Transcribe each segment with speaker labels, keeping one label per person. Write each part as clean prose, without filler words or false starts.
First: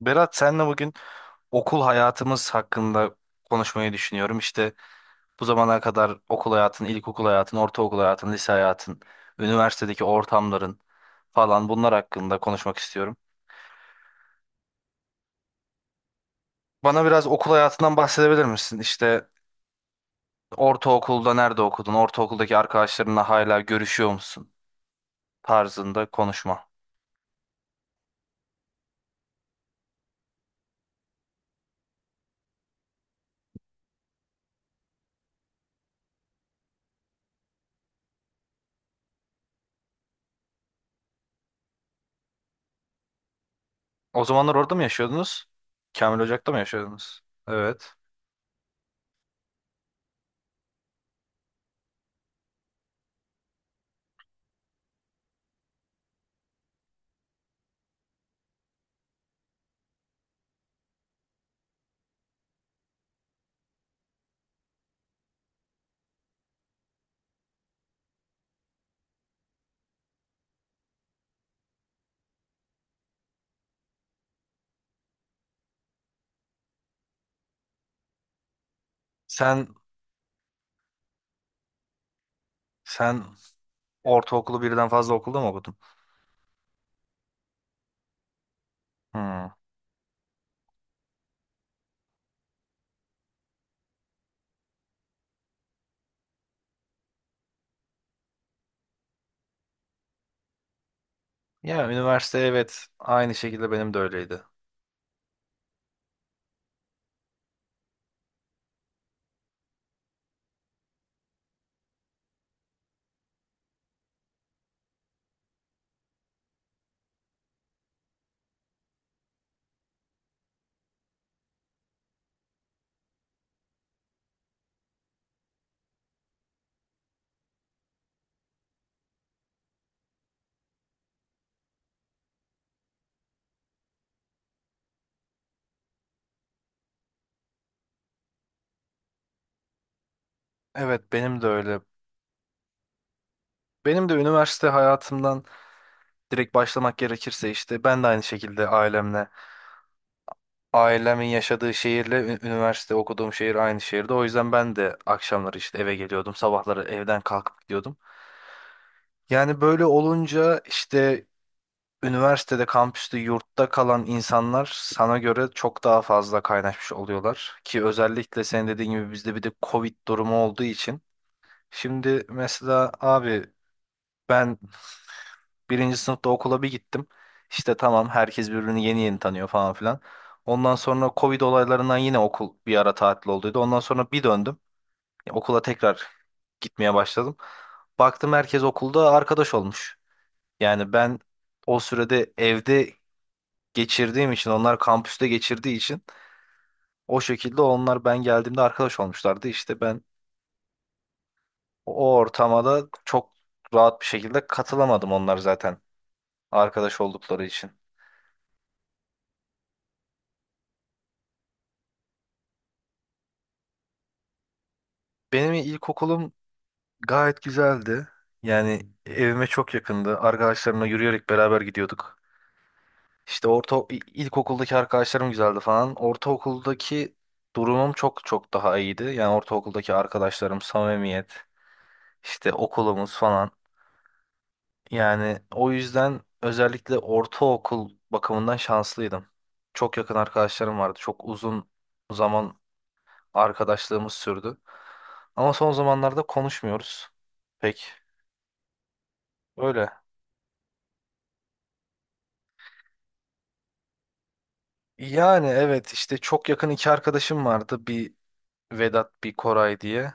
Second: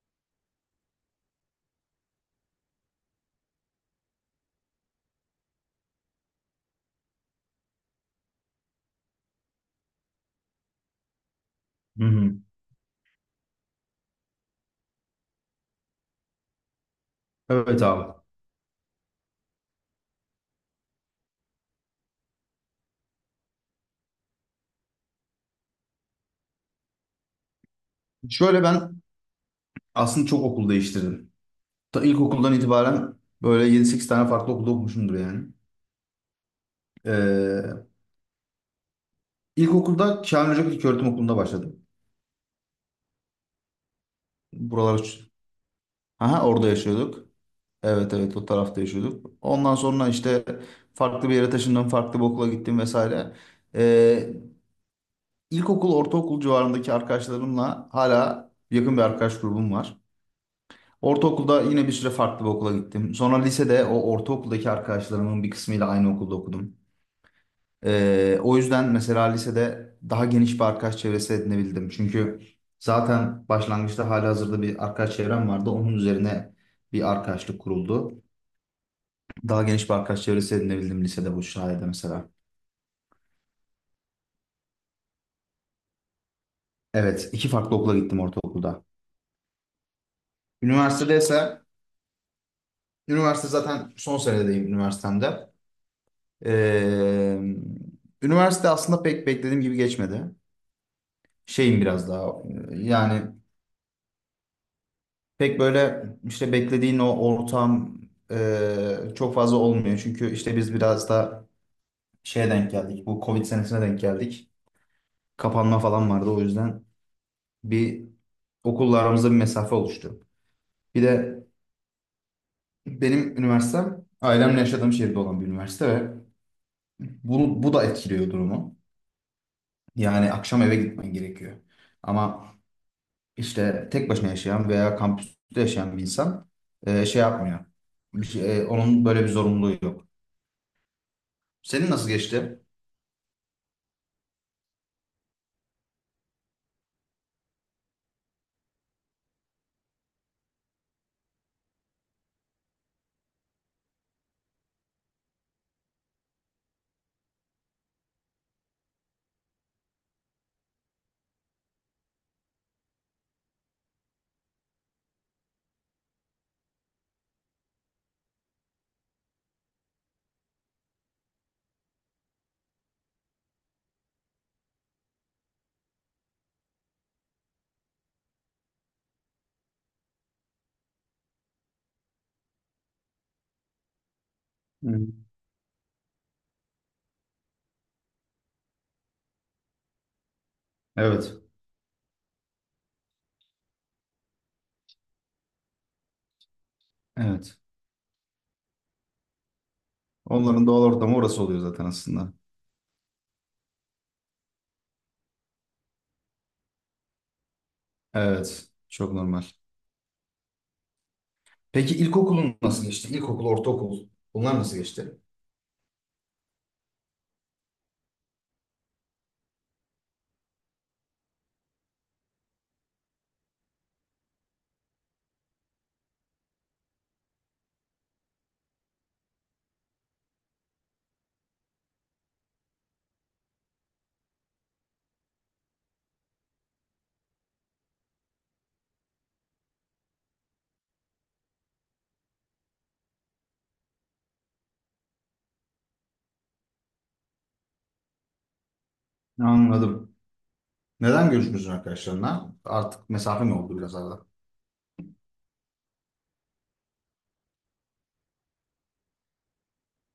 Speaker 1: Berat, senle bugün okul hayatımız hakkında konuşmayı düşünüyorum. İşte bu zamana kadar okul hayatın, ilkokul hayatın, ortaokul hayatın, lise hayatın, üniversitedeki ortamların falan, bunlar
Speaker 2: Hı hı.
Speaker 1: hakkında konuşmak istiyorum. Bana biraz okul
Speaker 2: Evet
Speaker 1: hayatından
Speaker 2: abi.
Speaker 1: bahsedebilir misin? İşte ortaokulda nerede okudun? Ortaokuldaki arkadaşlarınla hala görüşüyor musun? Tarzında konuşma.
Speaker 2: Şöyle ben aslında çok okul değiştirdim. Ta ilkokuldan itibaren böyle yedi sekiz tane farklı okulda okumuşumdur yani. Ee, ilkokulda Kamil Hoca İlköğretim Okulu'nda başladım.
Speaker 1: O zamanlar orada mı
Speaker 2: Buralar.
Speaker 1: yaşıyordunuz? Kamil
Speaker 2: Aha,
Speaker 1: Ocak'ta mı
Speaker 2: Orada
Speaker 1: yaşıyordunuz?
Speaker 2: yaşıyorduk.
Speaker 1: Evet.
Speaker 2: Evet evet, o tarafta yaşıyorduk. Ondan sonra işte farklı bir yere taşındım, farklı bir okula gittim vesaire. Ee, ilkokul, ortaokul civarındaki arkadaşlarımla hala yakın bir arkadaş grubum var. Ortaokulda yine bir süre farklı bir okula gittim. Sonra lisede o ortaokuldaki arkadaşlarımın bir kısmıyla aynı okulda okudum. O yüzden mesela lisede daha geniş bir arkadaş çevresi edinebildim. Çünkü zaten başlangıçta halihazırda bir arkadaş çevrem vardı. Onun üzerine bir arkadaşlık kuruldu. Daha
Speaker 1: Sen
Speaker 2: geniş bir arkadaş çevresi edinebildim lisede bu sayede mesela.
Speaker 1: sen ortaokulu birden fazla okulda mı okudun?
Speaker 2: Evet, iki farklı okula gittim ortaokulda.
Speaker 1: Hmm.
Speaker 2: Üniversitede ise, üniversite zaten son senedeyim üniversitemde. Ee, üniversite aslında pek beklediğim gibi geçmedi. Şeyim
Speaker 1: Ya,
Speaker 2: biraz daha
Speaker 1: üniversite evet,
Speaker 2: yani
Speaker 1: aynı şekilde benim de öyleydi.
Speaker 2: pek böyle işte beklediğin o ortam çok fazla olmuyor. Çünkü işte biz biraz da şeye denk geldik. Bu Covid senesine denk geldik. Kapanma falan vardı, o yüzden bir okulla aramızda bir mesafe oluştu. Bir de benim üniversitem ailemle yaşadığım şehirde olan bir üniversite ve bu da etkiliyor durumu. Yani akşam eve gitmen gerekiyor. Ama işte tek başına yaşayan veya kampüste yaşayan bir insan şey yapmıyor. Onun böyle bir zorunluluğu yok.
Speaker 1: Evet, benim de öyle.
Speaker 2: Senin nasıl geçti?
Speaker 1: Benim de üniversite hayatımdan direkt başlamak gerekirse işte ben de aynı şekilde ailemle. Ailemin yaşadığı şehirle üniversite okuduğum şehir aynı şehirde. O yüzden ben de akşamları işte eve geliyordum. Sabahları evden kalkıp gidiyordum. Yani böyle olunca işte üniversitede, kampüste, yurtta kalan insanlar sana göre çok daha fazla kaynaşmış oluyorlar. Ki özellikle senin dediğin gibi bizde bir de Covid durumu olduğu için. Şimdi mesela abi, ben birinci sınıfta okula bir gittim. İşte tamam, herkes birbirini yeni yeni tanıyor falan filan. Ondan sonra Covid olaylarından yine okul bir ara tatil olduydu. Ondan sonra bir döndüm.
Speaker 2: Hı.
Speaker 1: Ya, okula tekrar gitmeye başladım. Baktım herkes okulda arkadaş olmuş. Yani ben
Speaker 2: Evet.
Speaker 1: o sürede evde geçirdiğim için, onlar kampüste geçirdiği için o
Speaker 2: Evet.
Speaker 1: şekilde, onlar ben geldiğimde arkadaş olmuşlardı. İşte ben
Speaker 2: Onların doğal ortamı orası oluyor zaten
Speaker 1: o
Speaker 2: aslında.
Speaker 1: ortama da çok rahat bir şekilde katılamadım, onlar zaten arkadaş oldukları için.
Speaker 2: Evet. Çok normal. Peki ilkokulun nasıl geçti? İlkokul, ortaokul, bunlar nasıl geçti?
Speaker 1: Benim ilkokulum gayet güzeldi. Yani evime çok yakındı. Arkadaşlarımla yürüyerek beraber gidiyorduk. İşte ilkokuldaki arkadaşlarım güzeldi falan. Ortaokuldaki durumum çok çok daha iyiydi. Yani ortaokuldaki arkadaşlarım, samimiyet, işte okulumuz falan. Yani o yüzden özellikle ortaokul bakımından şanslıydım. Çok yakın arkadaşlarım vardı. Çok uzun zaman arkadaşlığımız sürdü. Ama son zamanlarda konuşmuyoruz pek öyle.
Speaker 2: Anladım. Neden görüşmüyorsun arkadaşlarına? Artık mesafe mi oldu biraz arada?
Speaker 1: Yani evet, işte çok yakın iki arkadaşım vardı. Bir Vedat, bir Koray diye.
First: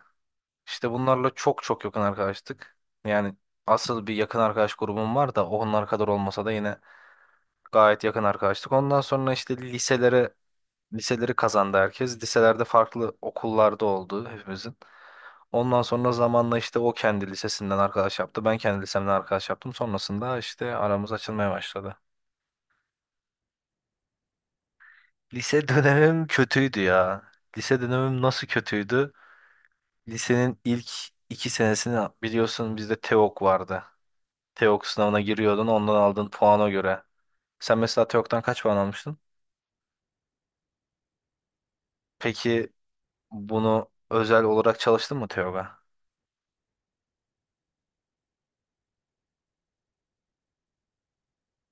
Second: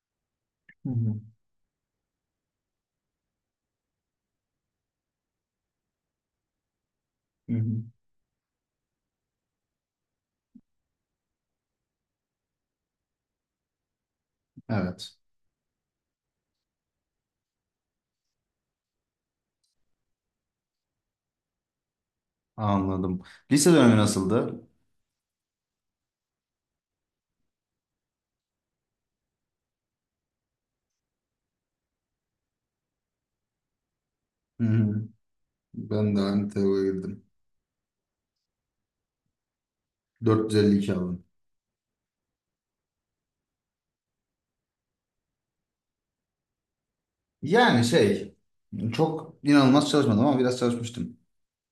Speaker 2: Hı
Speaker 1: İşte
Speaker 2: hı.
Speaker 1: bunlarla çok çok yakın arkadaştık. Yani asıl bir yakın arkadaş grubum var da onlar kadar olmasa da yine
Speaker 2: Hı hı.
Speaker 1: gayet yakın arkadaştık. Ondan sonra işte liseleri kazandı herkes. Liselerde farklı okullarda oldu hepimizin.
Speaker 2: Evet,
Speaker 1: Ondan sonra zamanla işte o kendi lisesinden arkadaş yaptı. Ben kendi lisemden arkadaş yaptım. Sonrasında işte aramız açılmaya başladı.
Speaker 2: anladım. Lise dönemi nasıldı?
Speaker 1: Lise dönemim kötüydü ya. Lise dönemim nasıl kötüydü? Lisenin ilk iki senesini biliyorsun, bizde TEOG vardı.
Speaker 2: Hı
Speaker 1: TEOG
Speaker 2: hı.
Speaker 1: sınavına giriyordun, ondan
Speaker 2: Ben de
Speaker 1: aldığın
Speaker 2: aynı
Speaker 1: puana
Speaker 2: TEO'ya
Speaker 1: göre.
Speaker 2: girdim.
Speaker 1: Sen mesela TEOG'dan kaç puan almıştın?
Speaker 2: 452 aldım.
Speaker 1: Peki bunu özel olarak çalıştın mı TEOG'a?
Speaker 2: Yani şey, çok inanılmaz çalışmadım ama biraz çalışmıştım.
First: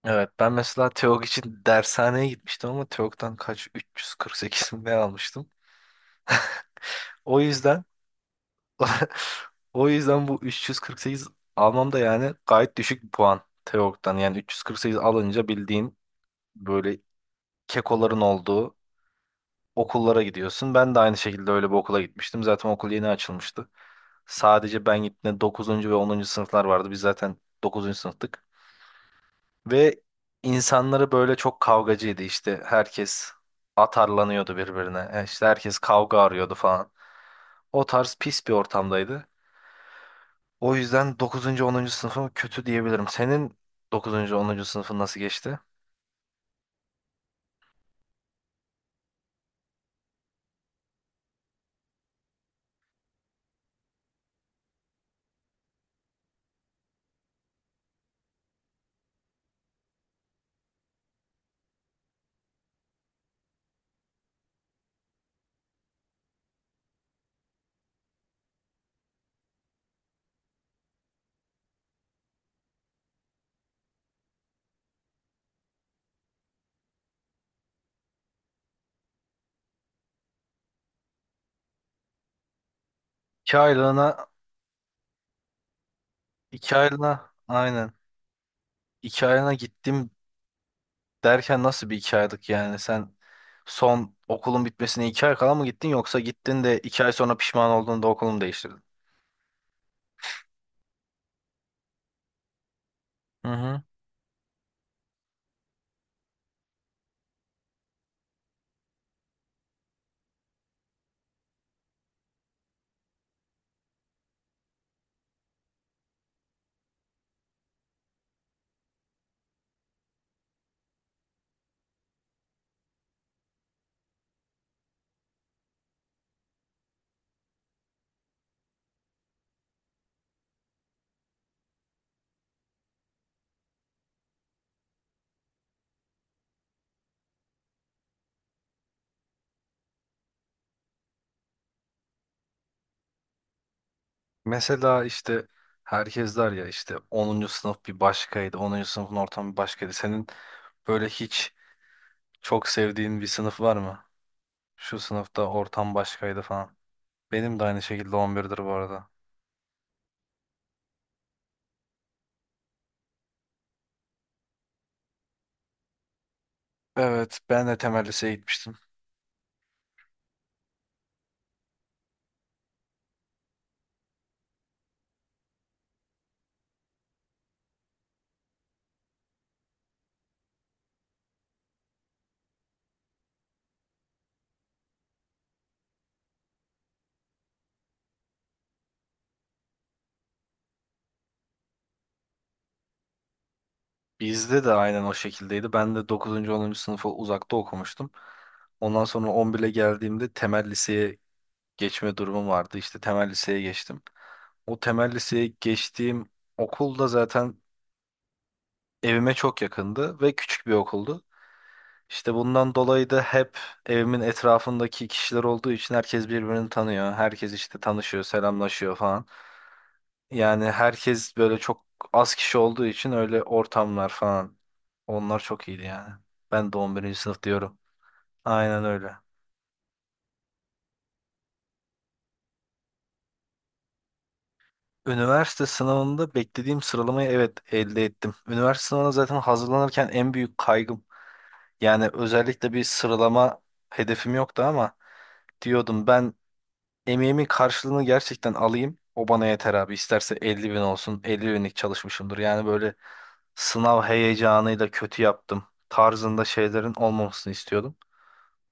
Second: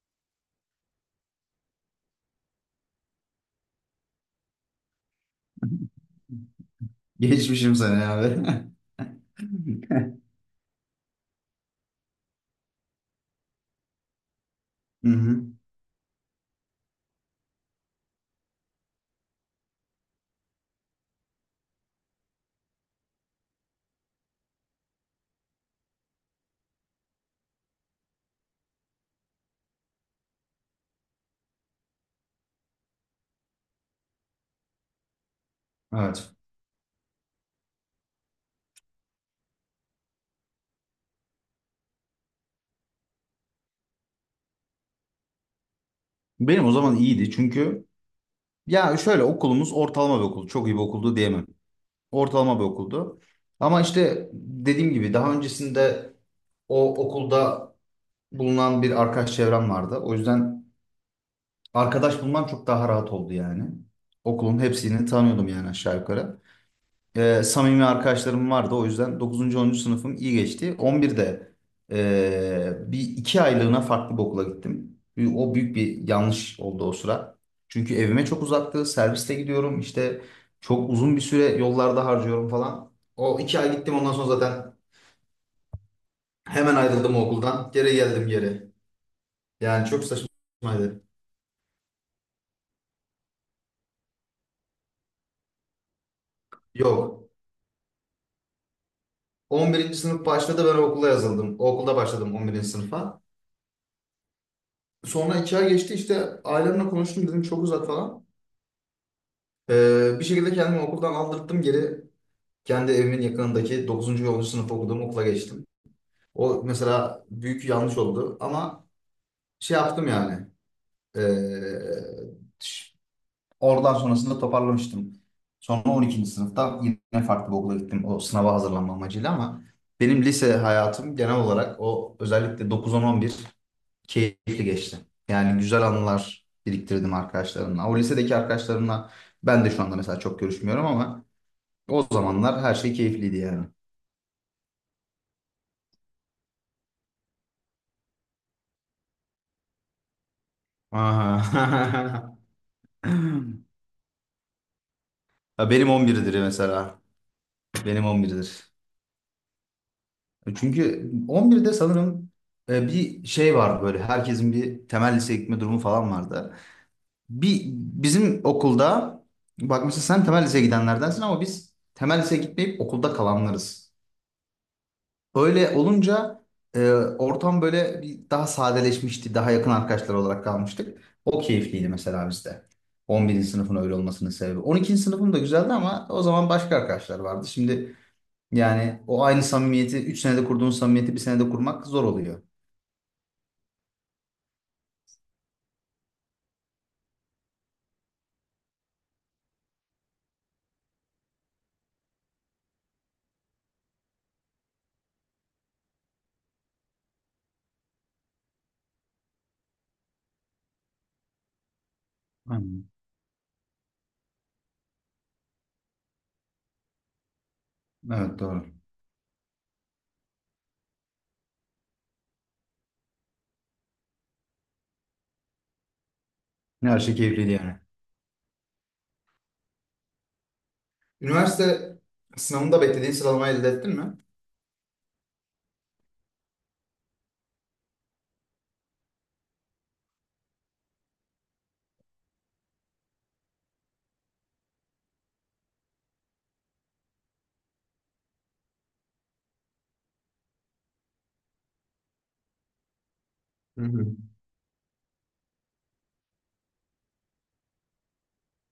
Speaker 1: Evet, ben mesela TEOG için dershaneye gitmiştim ama TEOG'dan kaç, 348 mi ne almıştım. O
Speaker 2: Geçmişim
Speaker 1: yüzden
Speaker 2: seni abi.
Speaker 1: o yüzden bu 348 almam da yani gayet düşük bir puan TEOG'dan. Yani 348
Speaker 2: Hı hı.
Speaker 1: alınca bildiğin böyle kekoların olduğu okullara gidiyorsun. Ben de aynı şekilde öyle bir okula gitmiştim. Zaten okul yeni açılmıştı. Sadece ben gittiğimde 9. ve 10. sınıflar vardı. Biz zaten 9. sınıftık. Ve insanları böyle çok kavgacıydı işte. Herkes atarlanıyordu birbirine. İşte herkes kavga
Speaker 2: Evet.
Speaker 1: arıyordu falan. O tarz pis bir ortamdaydı. O yüzden dokuzuncu onuncu sınıfım kötü diyebilirim. Senin dokuzuncu onuncu sınıfın nasıl geçti?
Speaker 2: Benim o zaman iyiydi çünkü ya şöyle, okulumuz ortalama bir okul. Çok iyi bir okuldu diyemem. Ortalama bir okuldu. Ama işte dediğim gibi daha öncesinde o okulda bulunan bir arkadaş çevrem vardı. O yüzden arkadaş bulmam çok daha rahat oldu yani. Okulun hepsini tanıyordum yani aşağı yukarı. Samimi arkadaşlarım vardı. O yüzden dokuzuncu onuncu sınıfım iyi geçti. 11'de bir iki aylığına farklı bir okula gittim. O büyük bir yanlış oldu o sıra. Çünkü evime çok uzaktı. Serviste gidiyorum. İşte çok uzun bir süre yollarda harcıyorum falan. O
Speaker 1: 2
Speaker 2: 2 ay gittim, ondan sonra
Speaker 1: aylığına,
Speaker 2: zaten
Speaker 1: 2
Speaker 2: hemen ayrıldım o
Speaker 1: aylığına
Speaker 2: okuldan.
Speaker 1: aynen.
Speaker 2: Geri geldim geri.
Speaker 1: 2 aylığına
Speaker 2: Yani çok
Speaker 1: gittim
Speaker 2: saçmaydı.
Speaker 1: derken, nasıl bir 2 aylık yani? Sen son okulun bitmesine 2 ay kala mı gittin, yoksa gittin de iki ay
Speaker 2: Yok.
Speaker 1: sonra pişman olduğunda okulumu değiştirdin?
Speaker 2: 11. sınıf başladı, ben o okula yazıldım. O okulda başladım 11. sınıfa.
Speaker 1: Hı hı.
Speaker 2: Sonra 2 ay geçti, işte ailemle konuştum, dedim çok uzak falan. Bir şekilde kendimi okuldan aldırttım geri. Kendi evimin yakınındaki dokuzuncu ve 10. sınıf okuduğum okula geçtim. O mesela büyük yanlış oldu ama şey yaptım yani. Ee, ş- oradan sonrasında toparlamıştım. Sonra 12. sınıfta yine farklı bir okula gittim, o sınava hazırlanma amacıyla, ama benim lise hayatım genel olarak, o özellikle 9 on on bir, keyifli geçti. Yani güzel anılar biriktirdim arkadaşlarımla. O lisedeki arkadaşlarımla ben de şu anda mesela çok görüşmüyorum ama o zamanlar her şey keyifliydi yani.
Speaker 1: Mesela işte herkes der ya, işte onuncu sınıf bir başkaydı, onuncu sınıfın ortamı bir başkaydı. Senin böyle hiç
Speaker 2: Aha.
Speaker 1: çok sevdiğin bir sınıf var mı? Şu sınıfta
Speaker 2: Ya benim
Speaker 1: ortam
Speaker 2: 11'dir
Speaker 1: başkaydı falan.
Speaker 2: mesela.
Speaker 1: Benim de aynı
Speaker 2: Benim
Speaker 1: şekilde 11'dir bu
Speaker 2: 11'dir.
Speaker 1: arada.
Speaker 2: Çünkü 11'de sanırım bir şey vardı böyle. Herkesin bir temel liseye gitme durumu falan vardı.
Speaker 1: Evet,
Speaker 2: Bir
Speaker 1: ben de temel liseye
Speaker 2: bizim
Speaker 1: gitmiştim.
Speaker 2: okulda, bak mesela sen temel liseye gidenlerdensin ama biz temel liseye gitmeyip okulda kalanlarız. Böyle olunca ortam böyle bir daha sadeleşmişti. Daha yakın arkadaşlar olarak kalmıştık. O keyifliydi mesela bizde. 11. sınıfın öyle olmasının sebebi. 12. sınıfım da güzeldi ama o zaman başka arkadaşlar vardı. Şimdi yani o aynı samimiyeti 3 senede kurduğun samimiyeti bir senede kurmak zor oluyor.
Speaker 1: Bizde de aynen o şekildeydi. Ben de dokuzuncu onuncu sınıfı uzakta okumuştum. Ondan sonra 11'e geldiğimde temel liseye geçme durumum vardı. İşte temel liseye geçtim. O temel liseye geçtiğim okulda zaten evime çok yakındı ve küçük bir okuldu. İşte bundan
Speaker 2: Aynen.
Speaker 1: dolayı da hep evimin etrafındaki kişiler olduğu için herkes birbirini tanıyor. Herkes işte tanışıyor,
Speaker 2: Evet, doğru.
Speaker 1: selamlaşıyor falan. Yani herkes böyle çok az kişi olduğu için öyle ortamlar falan. Onlar çok iyiydi yani. Ben de
Speaker 2: Ne
Speaker 1: on
Speaker 2: her şey
Speaker 1: birinci sınıf
Speaker 2: keyifliydi
Speaker 1: diyorum.
Speaker 2: yani.
Speaker 1: Aynen öyle.
Speaker 2: Üniversite sınavında beklediğin sıralamayı elde ettin mi?
Speaker 1: Üniversite sınavında beklediğim sıralamayı, evet, elde ettim. Üniversite sınavına zaten hazırlanırken en büyük kaygım. Yani özellikle bir sıralama hedefim yoktu ama diyordum ben, emeğimin karşılığını gerçekten alayım. O bana yeter abi. İsterse 50 bin olsun. 50 binlik çalışmışımdır. Yani böyle
Speaker 2: Hı
Speaker 1: sınav
Speaker 2: hı.
Speaker 1: heyecanıyla kötü yaptım tarzında şeylerin olmamasını istiyordum.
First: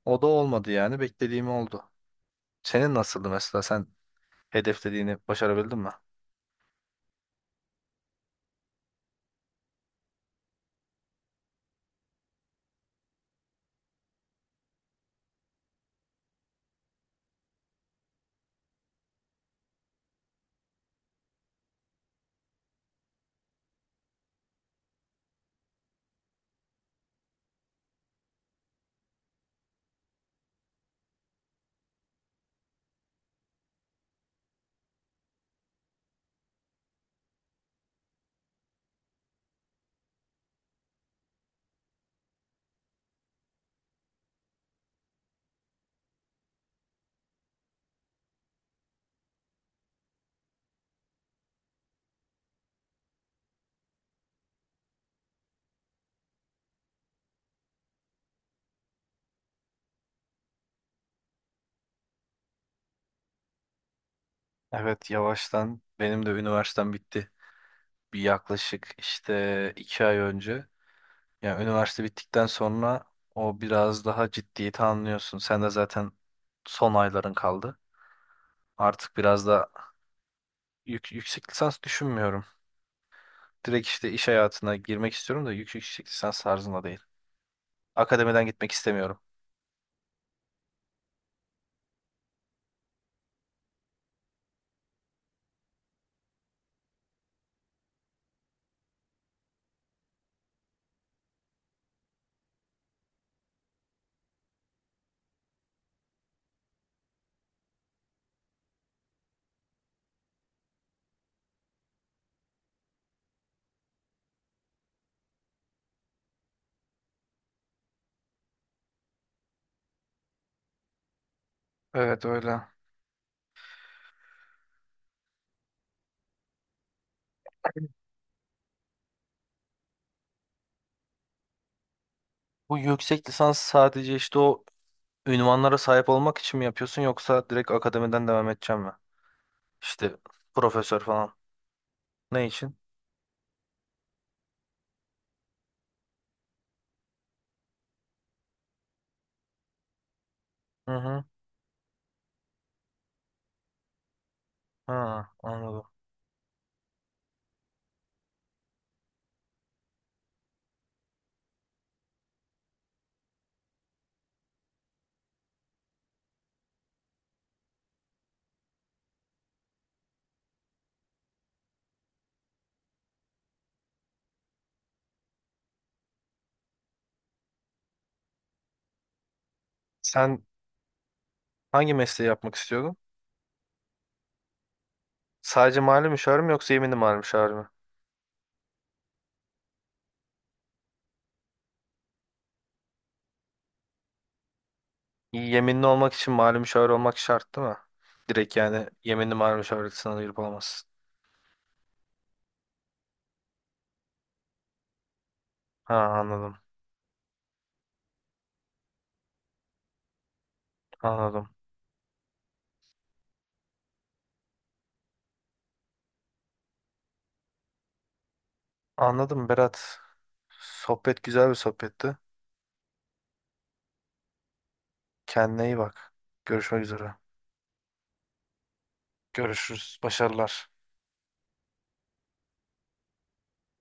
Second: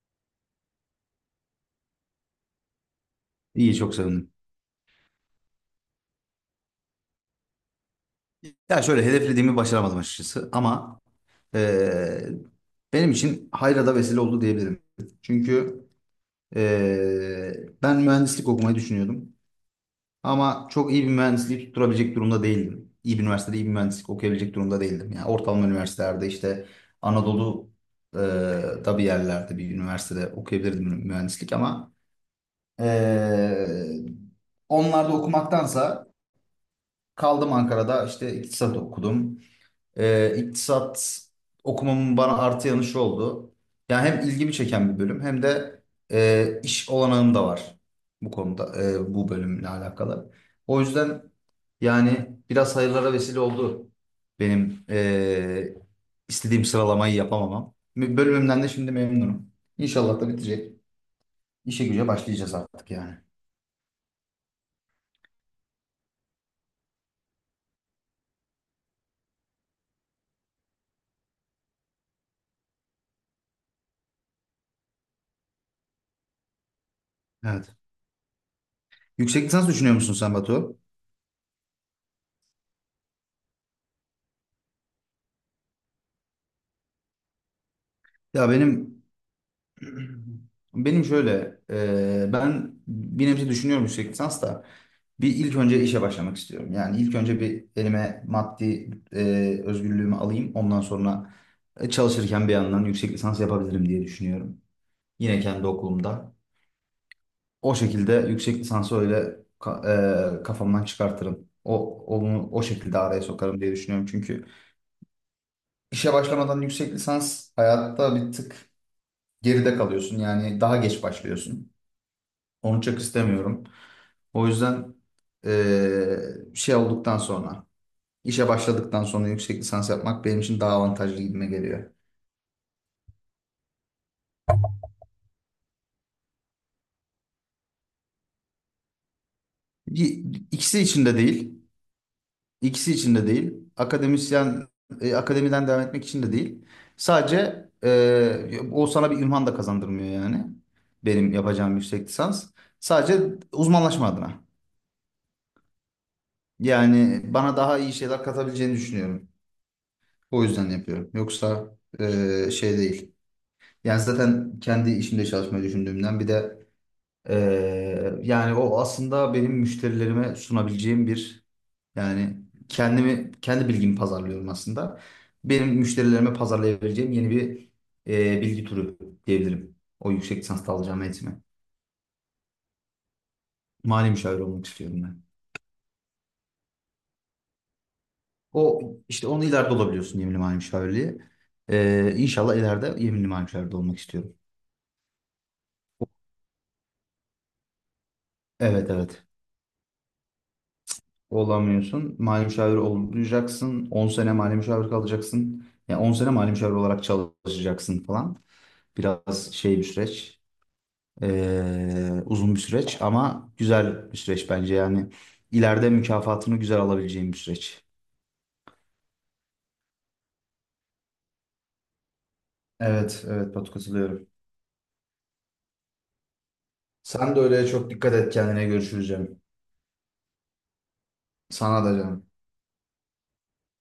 Speaker 1: O da olmadı yani. Beklediğim oldu. Senin nasıldı mesela?
Speaker 2: İyi,
Speaker 1: Sen
Speaker 2: çok sevindim.
Speaker 1: hedeflediğini başarabildin mi?
Speaker 2: Ya şöyle, hedeflediğimi başaramadım açıkçası ama eee, benim için hayra da vesile oldu diyebilirim. Çünkü ben mühendislik okumayı düşünüyordum ama çok iyi bir mühendisliği tutturabilecek durumda değildim. İyi bir üniversitede iyi bir mühendislik okuyabilecek durumda değildim. Yani ortalama üniversitelerde, işte Anadolu eee, da bir yerlerde bir üniversitede okuyabilirdim mühendislik ama eee onlarda okumaktansa kaldım Ankara'da, işte iktisat okudum. İktisat okumamın bana artı yanı şu oldu. Yani hem ilgimi çeken bir bölüm hem de iş olanağım da var bu konuda, bu bölümle alakalı. O yüzden yani biraz hayırlara vesile oldu benim istediğim sıralamayı yapamamam. Bölümümden de şimdi memnunum. İnşallah da bitecek. İşe güce başlayacağız artık yani.
Speaker 1: Evet, yavaştan benim de üniversitem bitti. Bir yaklaşık işte 2 ay önce. Yani üniversite bittikten sonra o biraz daha ciddiyeti anlıyorsun. Sen de zaten son ayların
Speaker 2: Evet.
Speaker 1: kaldı. Artık
Speaker 2: Yüksek
Speaker 1: biraz
Speaker 2: lisans
Speaker 1: da
Speaker 2: düşünüyor musun sen Batu?
Speaker 1: yüksek lisans düşünmüyorum. Direkt işte iş hayatına girmek istiyorum da yüksek lisans tarzında değil. Akademiden
Speaker 2: Ya
Speaker 1: gitmek
Speaker 2: benim
Speaker 1: istemiyorum.
Speaker 2: benim şöyle ben bir nebze düşünüyorum yüksek lisans da, bir ilk önce işe başlamak istiyorum. Yani ilk önce bir elime maddi özgürlüğümü alayım. Ondan sonra çalışırken bir yandan yüksek lisans yapabilirim diye düşünüyorum. Yine kendi okulumda. O şekilde yüksek lisansı öyle kafamdan çıkartırım. Onu o şekilde araya sokarım diye düşünüyorum. Çünkü işe başlamadan yüksek lisans hayatta bir tık geride kalıyorsun. Yani daha geç başlıyorsun.
Speaker 1: Evet öyle.
Speaker 2: Onu çok istemiyorum. O yüzden şey olduktan sonra, işe başladıktan sonra yüksek lisans yapmak benim için daha avantajlı gibime geliyor.
Speaker 1: Bu yüksek lisans sadece işte o ünvanlara sahip olmak için mi yapıyorsun, yoksa direkt akademiden devam edeceğim mi? İşte
Speaker 2: Y- İkisi
Speaker 1: profesör
Speaker 2: için de
Speaker 1: falan.
Speaker 2: değil.
Speaker 1: Ne için?
Speaker 2: İkisi için de değil. Akademiden devam etmek için de değil. Sadece o sana bir ünvan da kazandırmıyor yani.
Speaker 1: Hı hı.
Speaker 2: Benim yapacağım yüksek lisans. Sadece uzmanlaşma adına.
Speaker 1: Ha, anladım.
Speaker 2: Yani bana daha iyi şeyler katabileceğini düşünüyorum. O yüzden yapıyorum. Yoksa şey değil. Yani zaten kendi işimde çalışmayı düşündüğümden bir de e, yani o aslında benim müşterilerime sunabileceğim bir. Yani kendimi, kendi bilgimi pazarlıyorum aslında. Benim müşterilerime pazarlayabileceğim yeni bir bilgi turu diyebilirim. O yüksek
Speaker 1: Sen
Speaker 2: lisansta alacağım eğitimi.
Speaker 1: hangi mesleği yapmak istiyordun?
Speaker 2: Mali müşavir olmak istiyorum ben.
Speaker 1: Sadece mali müşavir mi yoksa yeminli mali müşavir mi?
Speaker 2: O işte onu ileride olabiliyorsun, yeminli mali müşavirliği. İnşallah ileride yeminli mali müşavir de olmak istiyorum.
Speaker 1: Yeminli olmak için mali müşavir olmak şart değil mi? Direkt yani
Speaker 2: Evet evet.
Speaker 1: yeminli mali müşavirlik sınavına girip olamazsın.
Speaker 2: Olamıyorsun. Mali müşavir olacaksın. 10 sene mali müşavir kalacaksın.
Speaker 1: Ha,
Speaker 2: Yani 10 sene mali
Speaker 1: anladım.
Speaker 2: müşavir olarak çalışacaksın falan. Biraz şey bir süreç.
Speaker 1: Anladım.
Speaker 2: Uzun bir süreç ama güzel bir süreç bence yani ileride mükafatını güzel alabileceğim bir süreç.
Speaker 1: Anladım Berat. Sohbet güzel bir sohbetti.
Speaker 2: Evet, evet Batu, katılıyorum.
Speaker 1: Kendine iyi bak. Görüşmek üzere.
Speaker 2: Sen de öyle, çok dikkat et kendine, görüşürüz canım.
Speaker 1: Görüşürüz. Başarılar.
Speaker 2: Sana da canım.